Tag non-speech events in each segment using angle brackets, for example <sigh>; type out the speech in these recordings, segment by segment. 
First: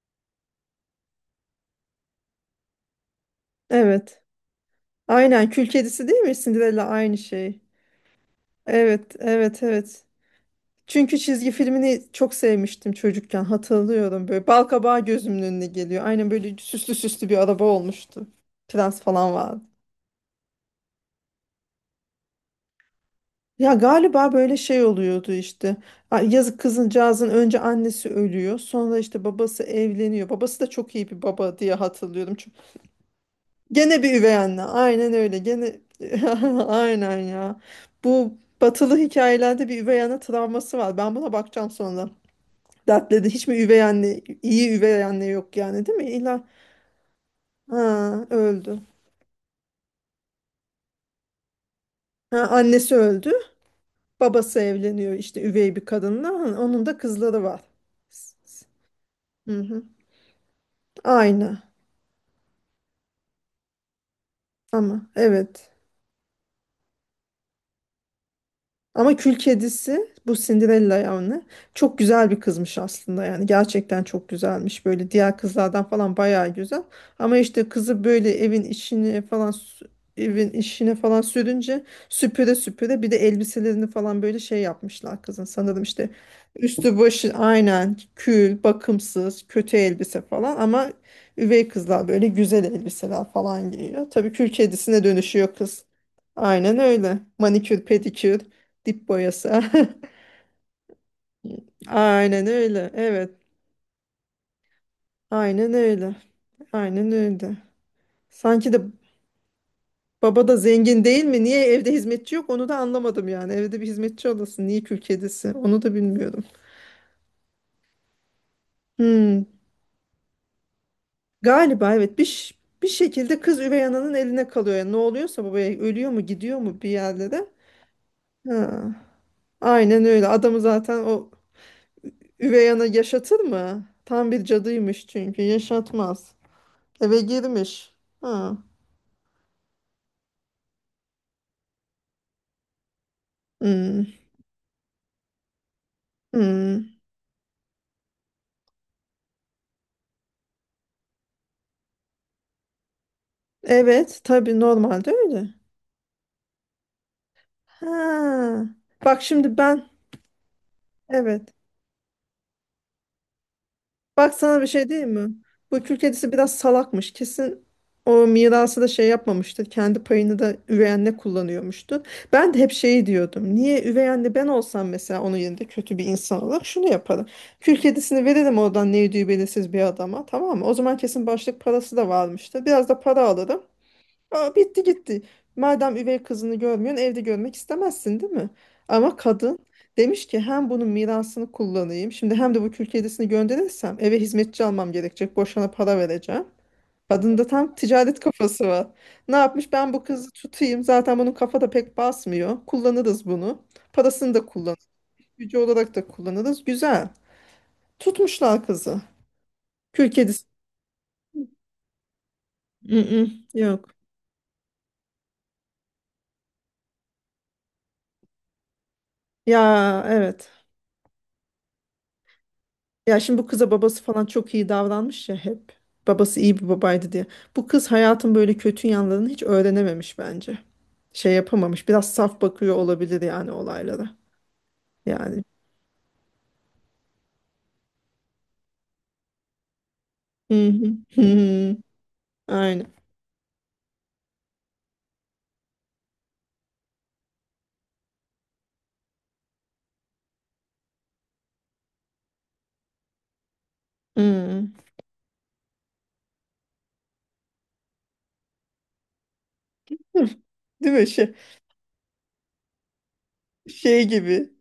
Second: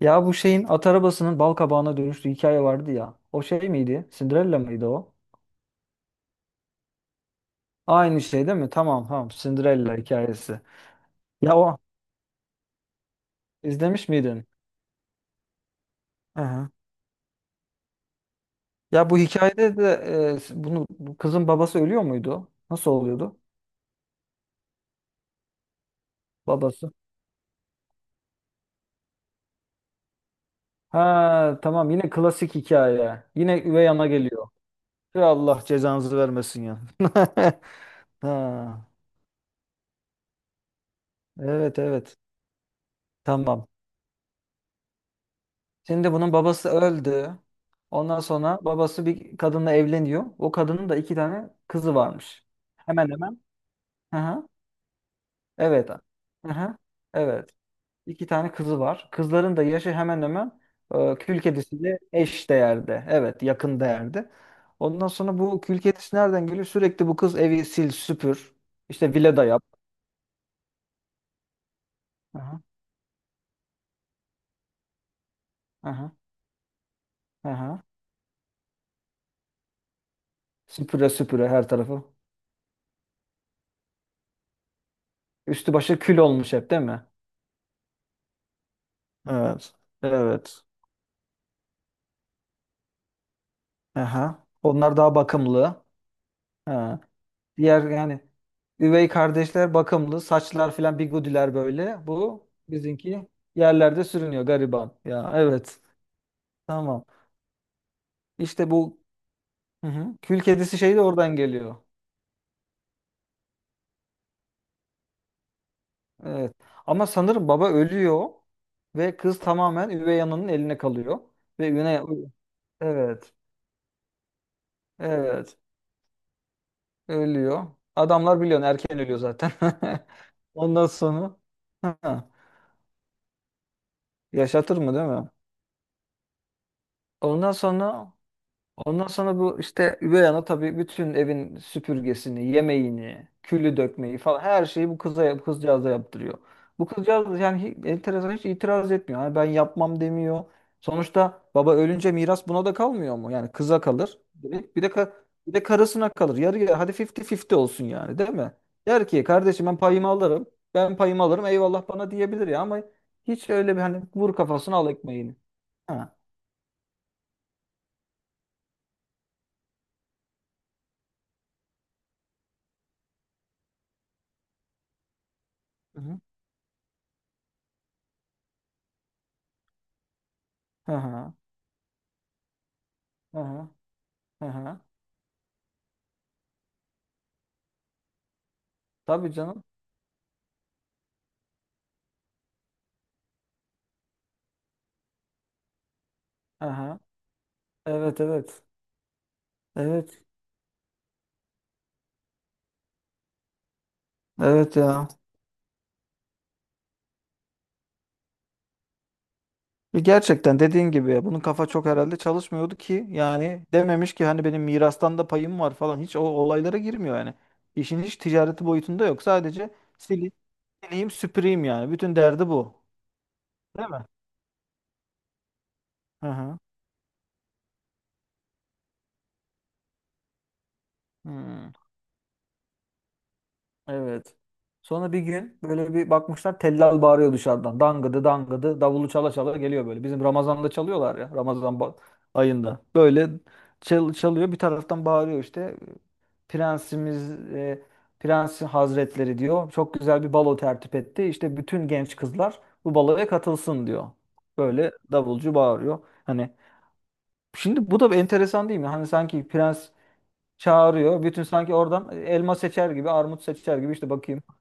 Ya bu şeyin at arabasının bal kabağına dönüştüğü hikaye vardı ya. O şey miydi? Evet. Cinderella mıydı o? Aynen Kül Kedisi değil mi? Cinderella aynı şey. Aynı şey değil mi? Tamam Evet, tamam. evet, Cinderella evet. hikayesi. Çünkü çizgi Ya o filmini çok sevmiştim çocukken izlemiş hatırlıyorum böyle. miydin? Balkabağı gözümün önüne geliyor. Aynen Hı böyle hı. süslü süslü bir araba olmuştu. Prens Ya bu falan vardı. hikayede de e, bunu bu kızın babası ölüyor muydu? Nasıl oluyordu? Ya galiba böyle şey oluyordu işte. Yazık Babası. kızıncağızın önce annesi ölüyor. Sonra işte babası evleniyor. Babası da çok iyi bir baba Ha diye tamam, yine hatırlıyorum. klasik hikaye. Yine üvey Gene ana bir üvey geliyor. anne. Aynen Ya öyle. Allah Gene cezanızı <laughs> vermesin ya. aynen ya. <laughs> Bu Ha, batılı hikayelerde bir üvey anne travması var. Ben buna bakacağım evet sonra. evet. Dertledi. Hiç mi Tamam. üvey anne, iyi üvey anne yok yani değil mi? Şimdi bunun İlla babası öldü. Ondan ha, sonra öldü. babası bir kadınla evleniyor. O kadının da iki tane kızı Ha, varmış. annesi Hemen öldü. hemen. Hı hı. Babası evleniyor işte üvey bir Evet. kadınla. Ha, Hı hı. onun da kızları Evet. var. İki tane kızı var. Kızların Hı da hı. yaşı hemen hemen kül Aynı kedisiyle eş değerde. Evet, yakın değerde. Ondan ama sonra bu evet. kül kedisi nereden geliyor? Sürekli bu kız evi sil, süpür. İşte Ama kül villada yap. kedisi bu Cinderella yani çok güzel Hı bir hı. kızmış aslında yani gerçekten çok güzelmiş böyle diğer kızlardan Hı hı. falan bayağı güzel ama Hı işte hı. kızı böyle evin içine falan evin işine Süpüre falan süpüre her sürünce tarafı. süpüre süpüre bir de elbiselerini falan böyle şey yapmışlar kızın Üstü sanırım başı işte kül olmuş hep değil üstü mi? başı aynen kül bakımsız Evet. kötü elbise falan Evet. ama üvey kızlar böyle güzel elbiseler falan giyiyor tabii Aha. kül Onlar kedisine daha dönüşüyor kız bakımlı. aynen Ha. öyle Diğer manikür yani pedikür. Dip üvey boyası. kardeşler <laughs> bakımlı. Saçlar filan bigudiler böyle. Aynen Bu öyle. bizimki Evet. yerlerde sürünüyor gariban. Ya Aynen evet. öyle. Tamam. Aynen öyle. İşte Sanki de bu. Hı hı. Kül baba da kedisi şey de zengin değil oradan mi? Niye geliyor. evde hizmetçi yok? Onu da anlamadım yani. Evde bir hizmetçi olasın. Niye kül kedisi? Onu da bilmiyorum. Evet. Ama sanırım baba ölüyor ve kız Hmm. tamamen üvey ananın eline kalıyor. Ve Galiba üvey evet bir Evet. şekilde kız üvey ananın eline kalıyor. Yani ne oluyorsa Evet. babaya ölüyor mu gidiyor mu bir yerde de. Ölüyor. Adamlar biliyorsun Ha. erken ölüyor zaten. Aynen öyle. <laughs> Adamı Ondan zaten o sonra, ha, üvey ana yaşatır mı? Tam bir yaşatır mı değil cadıymış mi? çünkü yaşatmaz. Eve Ondan girmiş. sonra Ha. Bu işte üvey ana, tabii, bütün evin süpürgesini, yemeğini, külü Hmm. dökmeyi falan her şeyi bu kızcağıza yaptırıyor. Bu Hmm. kızcağız yani hiç, enteresan, hiç itiraz etmiyor. Yani ben yapmam demiyor. Sonuçta baba ölünce miras buna da kalmıyor mu? Yani kıza kalır, Evet, tabii direkt. Normalde öyle. Bir de karısına kalır. Yarı yarı, hadi 50-50 olsun yani, değil mi? Ha. Der Bak ki şimdi kardeşim ben ben payımı alırım. Ben payımı alırım. evet. Eyvallah bana diyebilir ya, ama hiç öyle bir, hani, vur Bak sana bir kafasına şey al diyeyim mi? ekmeğini. Bu kül Ha. kedisi biraz salakmış. Kesin o mirası da şey yapmamıştır. Kendi payını da üvey anne kullanıyormuştu. Ben de hep şeyi diyordum. Niye üvey anne ben olsam mesela onun yerinde kötü Hı bir hı. insan olarak şunu yaparım. Kül kedisini veririm oradan ne ödüğü belirsiz bir adama tamam mı? O Hı zaman kesin hı. başlık parası da varmıştır. Biraz da para Aha, alırım. Aa, aha. bitti gitti. Madem üvey kızını görmüyorsun, evde görmek istemezsin, değil mi? Ama Tabii kadın canım. demiş ki hem bunun mirasını kullanayım, şimdi hem de bu kül kedisini gönderirsem eve hizmetçi almam gerekecek, boşuna para vereceğim. Aha. Kadın da tam ticaret Evet evet. kafası var. Ne yapmış? Ben bu Evet. kızı tutayım. Zaten bunun kafa da pek basmıyor. Kullanırız bunu. Parasını da Evet kullanırız. ya. Gücü olarak da kullanırız. Güzel. Tutmuşlar kızı. Kül kedisi. Gerçekten, dediğin gibi, ya bunun kafa çok herhalde çalışmıyordu Mm, ki. mm, Yani Yok. dememiş ki hani benim mirastan da payım var falan. Hiç o olaylara girmiyor yani. İşin hiç ticareti boyutunda yok. Sadece Ya sili- evet. sileyim süpüreyim yani. Bütün derdi bu. Ya şimdi bu kıza Değil babası mi? falan çok iyi davranmış ya hep. Babası iyi Aha. bir babaydı diye. Bu kız hayatın böyle kötü yanlarını hiç öğrenememiş bence. Şey Hmm. yapamamış. Biraz saf bakıyor olabilir yani olaylara. Evet. Sonra bir Yani. gün böyle bir bakmışlar, tellal bağırıyor dışarıdan. Dangıdı dangıdı davulu çala çala geliyor böyle. Bizim Hı Ramazan'da hı. çalıyorlar Hı ya, Ramazan hı. Ayında. Aynen. Böyle çalıyor bir taraftan, bağırıyor işte. Prensimiz, Prens Hazretleri diyor, çok güzel bir balo tertip etti. İşte bütün genç kızlar bu baloya katılsın diyor. Hı hı. Böyle davulcu bağırıyor. Hani şimdi bu da bir enteresan, değil mi? Hani sanki prens Değil mi? çağırıyor. Şey, Bütün, sanki oradan elma seçer gibi, armut seçer gibi, şey işte bakayım. gibi.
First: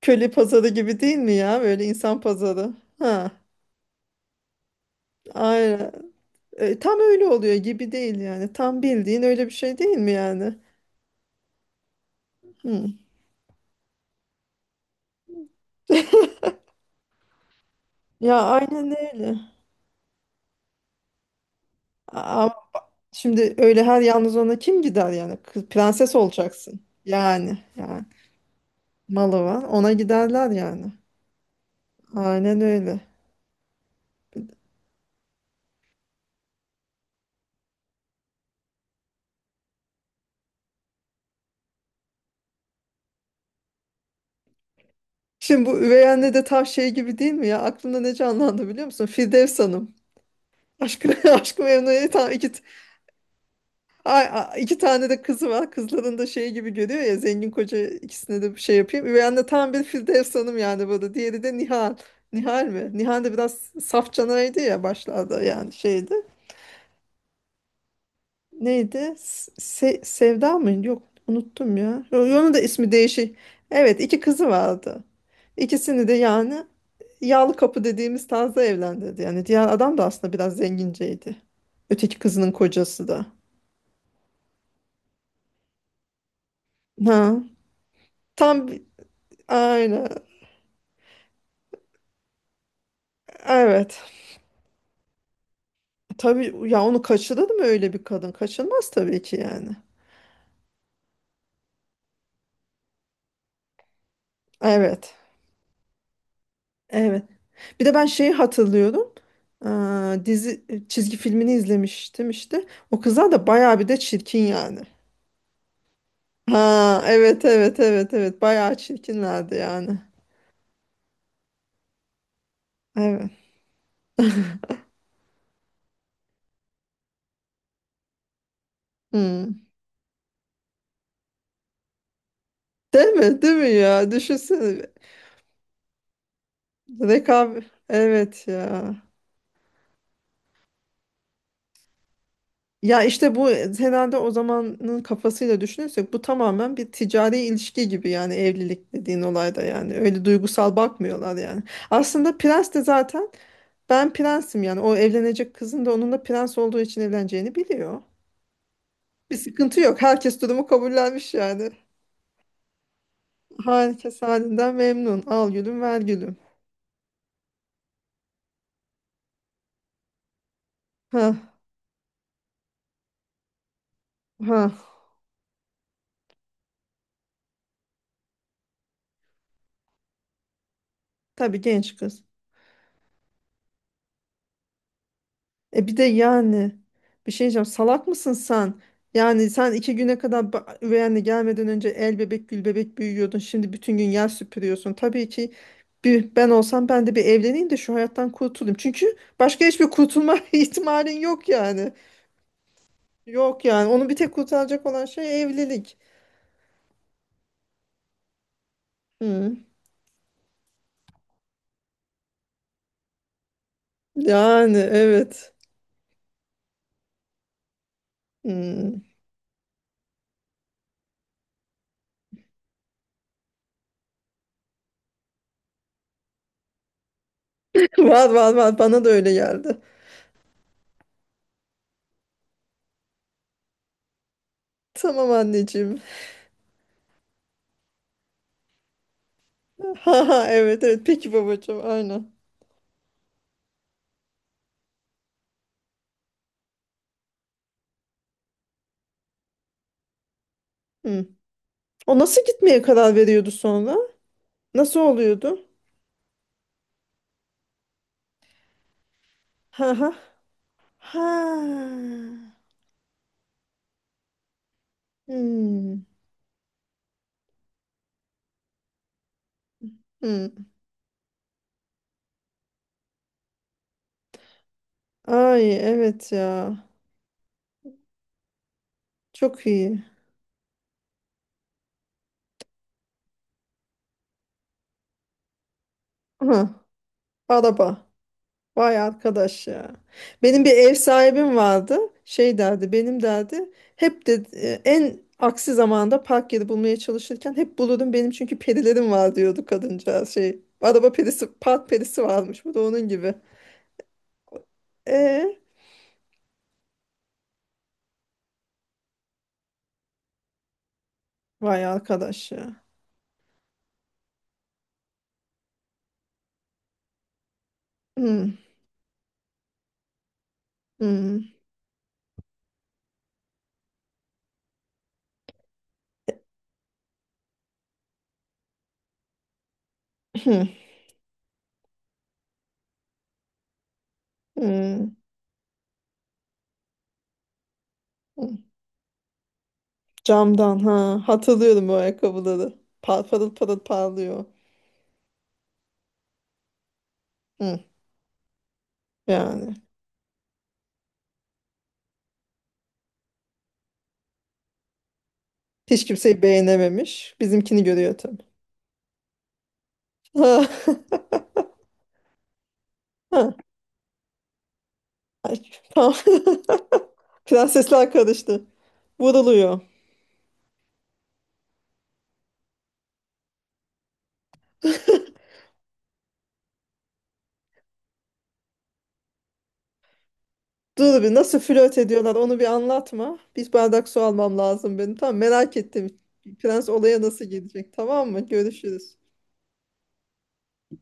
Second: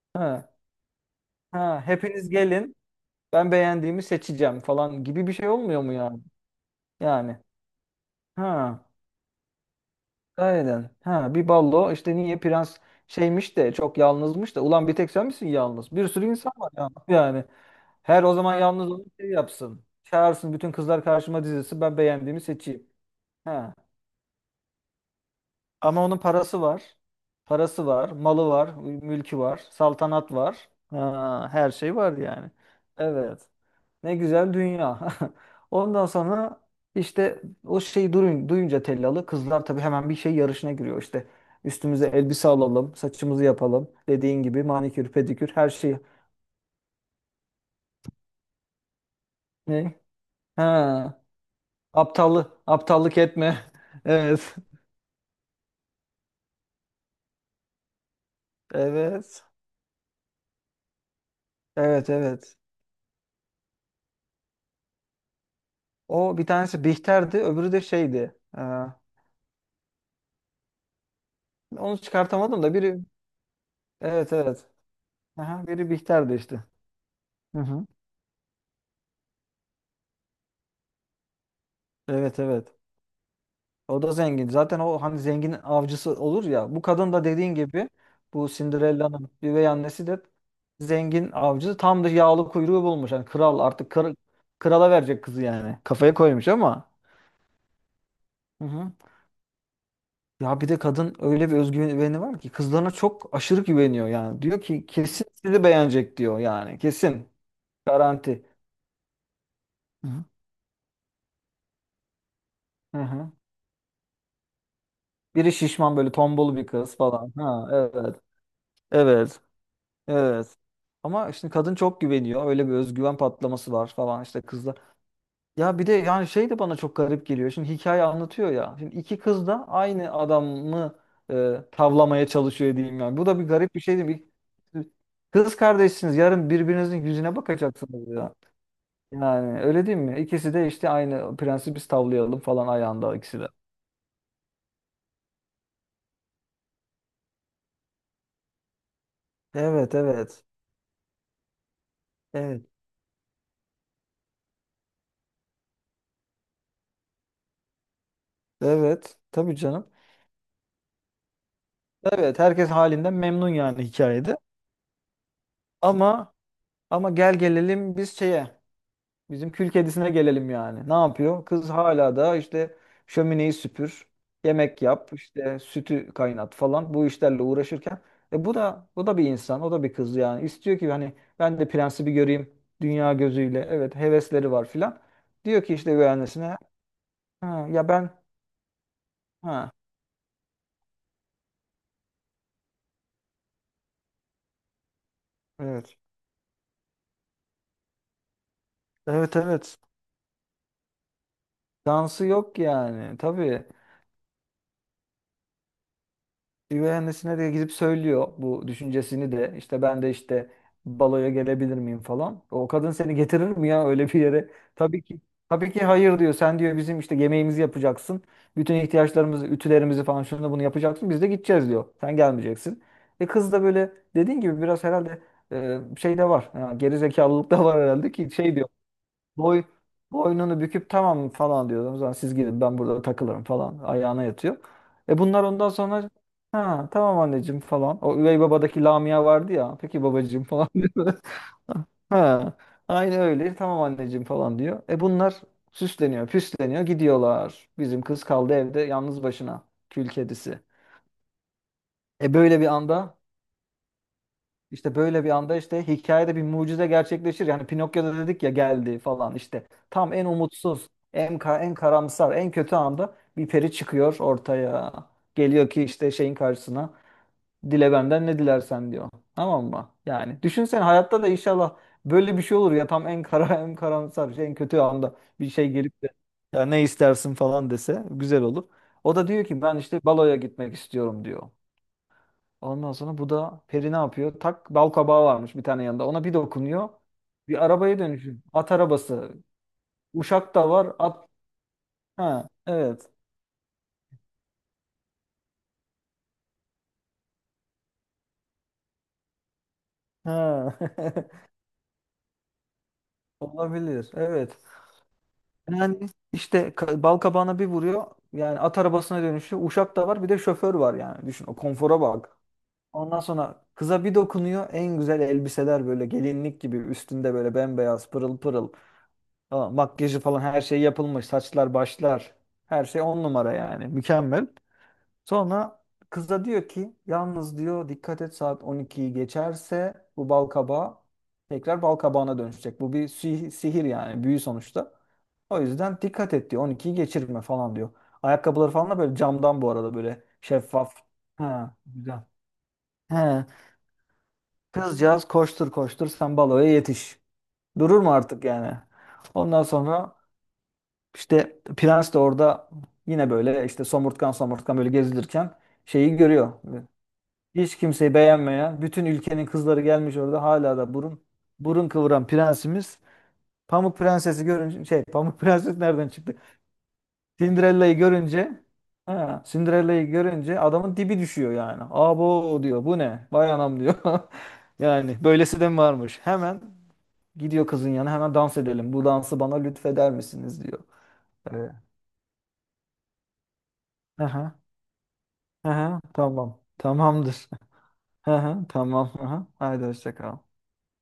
Köle Ha, pazarı gibi değil mi ya? ha, Böyle insan hepiniz pazarı. gelin. Ha. Ben beğendiğimi seçeceğim falan gibi bir şey olmuyor Aynen. mu yani? Tam öyle Yani. oluyor gibi değil yani. Tam Ha, bildiğin öyle bir şey değil mi yani? gayeden. Ha, bir ballo işte, niye prens Hı. şeymiş de çok yalnızmış da. Ulan bir tek sen misin yalnız? Bir sürü insan var ya. Yani. Her o Ya zaman aynen yalnız onu şey öyle. yapsın. Çağırsın bütün kızlar karşıma dizilsin. Ben beğendiğimi A- seçeyim. Şimdi Ha. öyle her yalnız ona kim gider yani? Ama Prenses onun parası olacaksın. var. Yani, Parası yani var, malı var, mülkü malı var, var. Ona saltanat giderler var. yani. Ha, her şey var yani. Aynen öyle. Evet. Ne güzel dünya. <laughs> Ondan sonra işte, o şeyi, duyunca tellalı, kızlar tabii hemen bir şey yarışına giriyor işte. Üstümüze elbise alalım, saçımızı yapalım. Dediğin gibi, manikür, pedikür, Şimdi her bu şeyi. üvey anne de tam şey gibi değil mi ya? Aklımda ne canlandı biliyor musun? Firdevs Hanım. Ne? Ha, Aşkı, <laughs> aşkı Memnu'ya tam iki, t- aptallık etme. <laughs> ay, Evet. ay- iki tane de kızı var. Kızların da şey gibi görüyor ya zengin koca ikisine de bir şey yapayım. Üvey Evet. anne tam bir Firdevs Hanım yani burada. Diğeri de Nihal. Evet, evet. Nihal mi? Nihal de biraz saf canaydı ya başlarda yani şeydi. O bir tanesi Bihter'di, öbürü de şeydi. Neydi? Sevda mıydı? Yok unuttum Onu ya. Yo, onun da çıkartamadım da ismi biri. değişik. Evet iki Evet, kızı evet. vardı. Aha, biri İkisini de Bihter'di yani işte. yağlı Hı kapı hı. dediğimiz tarzda evlendirdi. Yani diğer adam da aslında biraz zenginceydi. Öteki Evet, kızının evet. kocası da. O da zengin. Zaten o, hani, zengin avcısı olur ya. Bu kadın Ha. da, dediğin gibi, bu Tam bi- Cinderella'nın üvey annesi aynen. de zengin avcı. Tam da yağlı kuyruğu bulmuş. Yani kral, artık Evet. kral, krala verecek kızı yani. Kafaya koymuş Tabii ya ama. onu kaçırır mı öyle bir kadın? Hı Kaçırmaz hı. tabii ki yani. Ya bir de kadın öyle bir özgüveni var ki, kızlarına çok aşırı güveniyor yani. Diyor ki Evet. kesin sizi beğenecek diyor yani. Evet. Kesin. Bir de ben şeyi Garanti. hatırlıyorum. Hı hı. Aa, dizi çizgi filmini izlemiştim işte. Hı O kızlar hı. da bayağı bir de çirkin yani. Biri şişman, böyle tombul bir kız Ha falan. evet Ha evet evet evet. evet bayağı Evet. çirkinlerdi yani. Evet. Ama işte kadın çok güveniyor. Öyle bir özgüven Evet. patlaması var falan işte kızla. Ya bir de yani şey de bana çok garip geliyor. Şimdi hikaye anlatıyor ya. Şimdi iki kız Hmm. da aynı adamı tavlamaya çalışıyor diyeyim Değil yani. Bu da mi? bir Değil mi garip bir şey değil ya? mi? Düşünsene. Kız kardeşsiniz. Yarın birbirinizin yüzüne Rekabet. bakacaksınız ya. Evet ya. Yani öyle değil mi? İkisi de işte aynı prensi biz tavlayalım falan Ya ayağında işte ikisi bu de. herhalde o zamanın kafasıyla düşünürsek bu tamamen bir ticari ilişki gibi yani evlilik dediğin olayda yani Evet öyle evet. duygusal bakmıyorlar yani. Aslında Evet. Prens de zaten ben prensim yani. O evlenecek kızın da onun da prens olduğu için evleneceğini biliyor. Evet. Bir Tabii sıkıntı canım. yok. Herkes durumu kabullenmiş yani. Evet. Herkes halinden memnun yani Herkes hikayede. halinden memnun. Al gülüm ver Ama gülüm. Ama gel gelelim biz şeye, bizim kül kedisine gelelim yani. Ne Ha yapıyor? Kız hala da işte şömineyi süpür, ha. yemek yap, işte sütü kaynat falan bu işlerle uğraşırken bu da bir insan, o da bir kız yani. İstiyor ki hani ben Tabii de genç prensi bir kız. göreyim dünya gözüyle. Evet, hevesleri var filan. Diyor ki Bir işte de bir annesine, yani bir şey diyeceğim. ha, ya Salak ben, mısın sen? Yani sen ha iki güne kadar üvey anne gelmeden önce el bebek gül bebek büyüyordun. Şimdi bütün gün yer süpürüyorsun. Tabii ki evet. bir, ben olsam ben de bir evleneyim de şu hayattan kurtulayım. Çünkü Evet başka evet. hiçbir kurtulma <laughs> ihtimalin yok yani. Dansı yok yani. Yok Tabii. yani onu bir tek kurtaracak olan şey evlilik. Üvey annesine de gidip söylüyor bu düşüncesini de. Hmm. İşte ben de, işte, baloya gelebilir miyim falan. O kadın seni getirir mi ya öyle bir yere? Yani Tabii ki. evet. Tabii ki hayır diyor. Sen diyor, bizim işte yemeğimizi yapacaksın. Bütün Hmm. ihtiyaçlarımızı, ütülerimizi falan, şunu da bunu yapacaksın. Biz de gideceğiz diyor. Sen gelmeyeceksin. Kız da böyle, dediğin gibi, biraz herhalde şey de var. Ha, geri da var <laughs> herhalde Var ki var şey diyor. var bana da öyle Boy, geldi. Boynunu büküp tamam falan diyordum. O zaman siz gidin, ben burada takılırım falan. Ayağına yatıyor. Tamam Bunlar ondan anneciğim. sonra, ha, tamam anneciğim falan. O üvey babadaki Lamia vardı ya. <laughs> Peki Ha babacığım ha falan. <laughs> evet evet diyor. peki babacığım aynen. Ha, aynı öyle tamam anneciğim falan diyor. Bunlar süsleniyor püsleniyor gidiyorlar. Bizim kız kaldı evde yalnız başına. Kül kedisi. Hmm. O E nasıl böyle bir gitmeye karar anda veriyordu sonra? İşte Nasıl böyle bir anda oluyordu? işte hikayede bir mucize gerçekleşir. Yani Pinokyo'da dedik ya, geldi falan işte. Ha ha. Tam en umutsuz, en Ha. karamsar, en kötü anda bir peri çıkıyor ortaya. Geliyor ki Hmm. işte şeyin karşısına, dile benden ne dilersen diyor. Tamam mı? Yani Hmm. düşünsen hayatta da inşallah böyle bir şey olur ya, tam en kara <laughs> en karamsar şey, en kötü anda bir şey Ay gelip de evet ya ya. ne istersin falan dese güzel olur. O da diyor ki Çok ben işte iyi. baloya gitmek istiyorum diyor. Ondan sonra bu da peri ne yapıyor? Tak, bal kabağı varmış bir tane yanında. Ona bir Ha. dokunuyor. Bir arabaya Araba. dönüşüyor. At Vay arabası. arkadaş ya. Uşak Benim bir da var. ev At. sahibim vardı. Ha, Şey derdi, evet. benim derdi. Hep de en aksi zamanda park yeri bulmaya çalışırken hep bulurdum benim çünkü perilerim var diyordu kadıncağız şey. Ha. Araba perisi, <laughs> park perisi varmış. Bu da onun gibi. Olabilir. Evet. E Yani işte bal kabağına bir vuruyor. Yani at arabasına dönüşüyor. Uşak da var. Bir de şoför var yani. Düşün o vay konfora bak. arkadaş ya. Ondan sonra kıza bir dokunuyor. En güzel elbiseler böyle, gelinlik gibi üstünde, böyle bembeyaz, pırıl Hmm, pırıl. Tamam, makyajı falan her şey yapılmış. hmm, Saçlar, başlar. Her şey on numara yani. Mükemmel. Sonra kız da diyor ki, yalnız diyor, dikkat et, saat 12'yi geçerse bu bal hmm, kabağı tekrar bal kabağına dönüşecek. Bu bir sihir yani, büyü sonuçta. hmm, O yüzden dikkat et diyor, 12'yi geçirme falan diyor. hmm. Ayakkabıları falan da böyle camdan, bu arada, böyle Camdan şeffaf. ha Ha, hatırlıyorum o güzel. ayakkabıları. He, Parıl parıl parlıyor. kızcağız koştur koştur sen baloya yetiş. Hmm, Durur mu artık yani? Ondan yani sonra İşte prens de orada, yine böyle işte somurtkan somurtkan böyle gezilirken, hiç şeyi kimseyi görüyor. beğenememiş. Hiç Bizimkini kimseyi görüyor tabii. beğenmeyen, bütün ülkenin kızları gelmiş orada hala da burun <laughs> burun kıvıran prensimiz, Ha. <laughs> Pamuk Prensesi görünce, şey, Pamuk <laughs> Ay, Prenses nereden tamam. çıktı? <laughs> Cinderella'yı Prensesler görünce karıştı. ha, Vuruluyor. Cinderella'yı görünce adamın dibi düşüyor yani. Abo diyor, bu ne? Vay anam diyor. <laughs> Yani böylesi de mi varmış? Hemen gidiyor kızın yanına, hemen dans edelim, bu dansı bana lütfeder misiniz diyor. Dur bir nasıl Evet. flört ediyorlar onu bir anlatma. Bir bardak su Aha. almam lazım benim. Tamam merak Aha, ettim. tamam. Prens olaya nasıl Tamamdır. gelecek tamam mı? Aha, tamam. Görüşürüz. Aha. Haydi hoşça kal.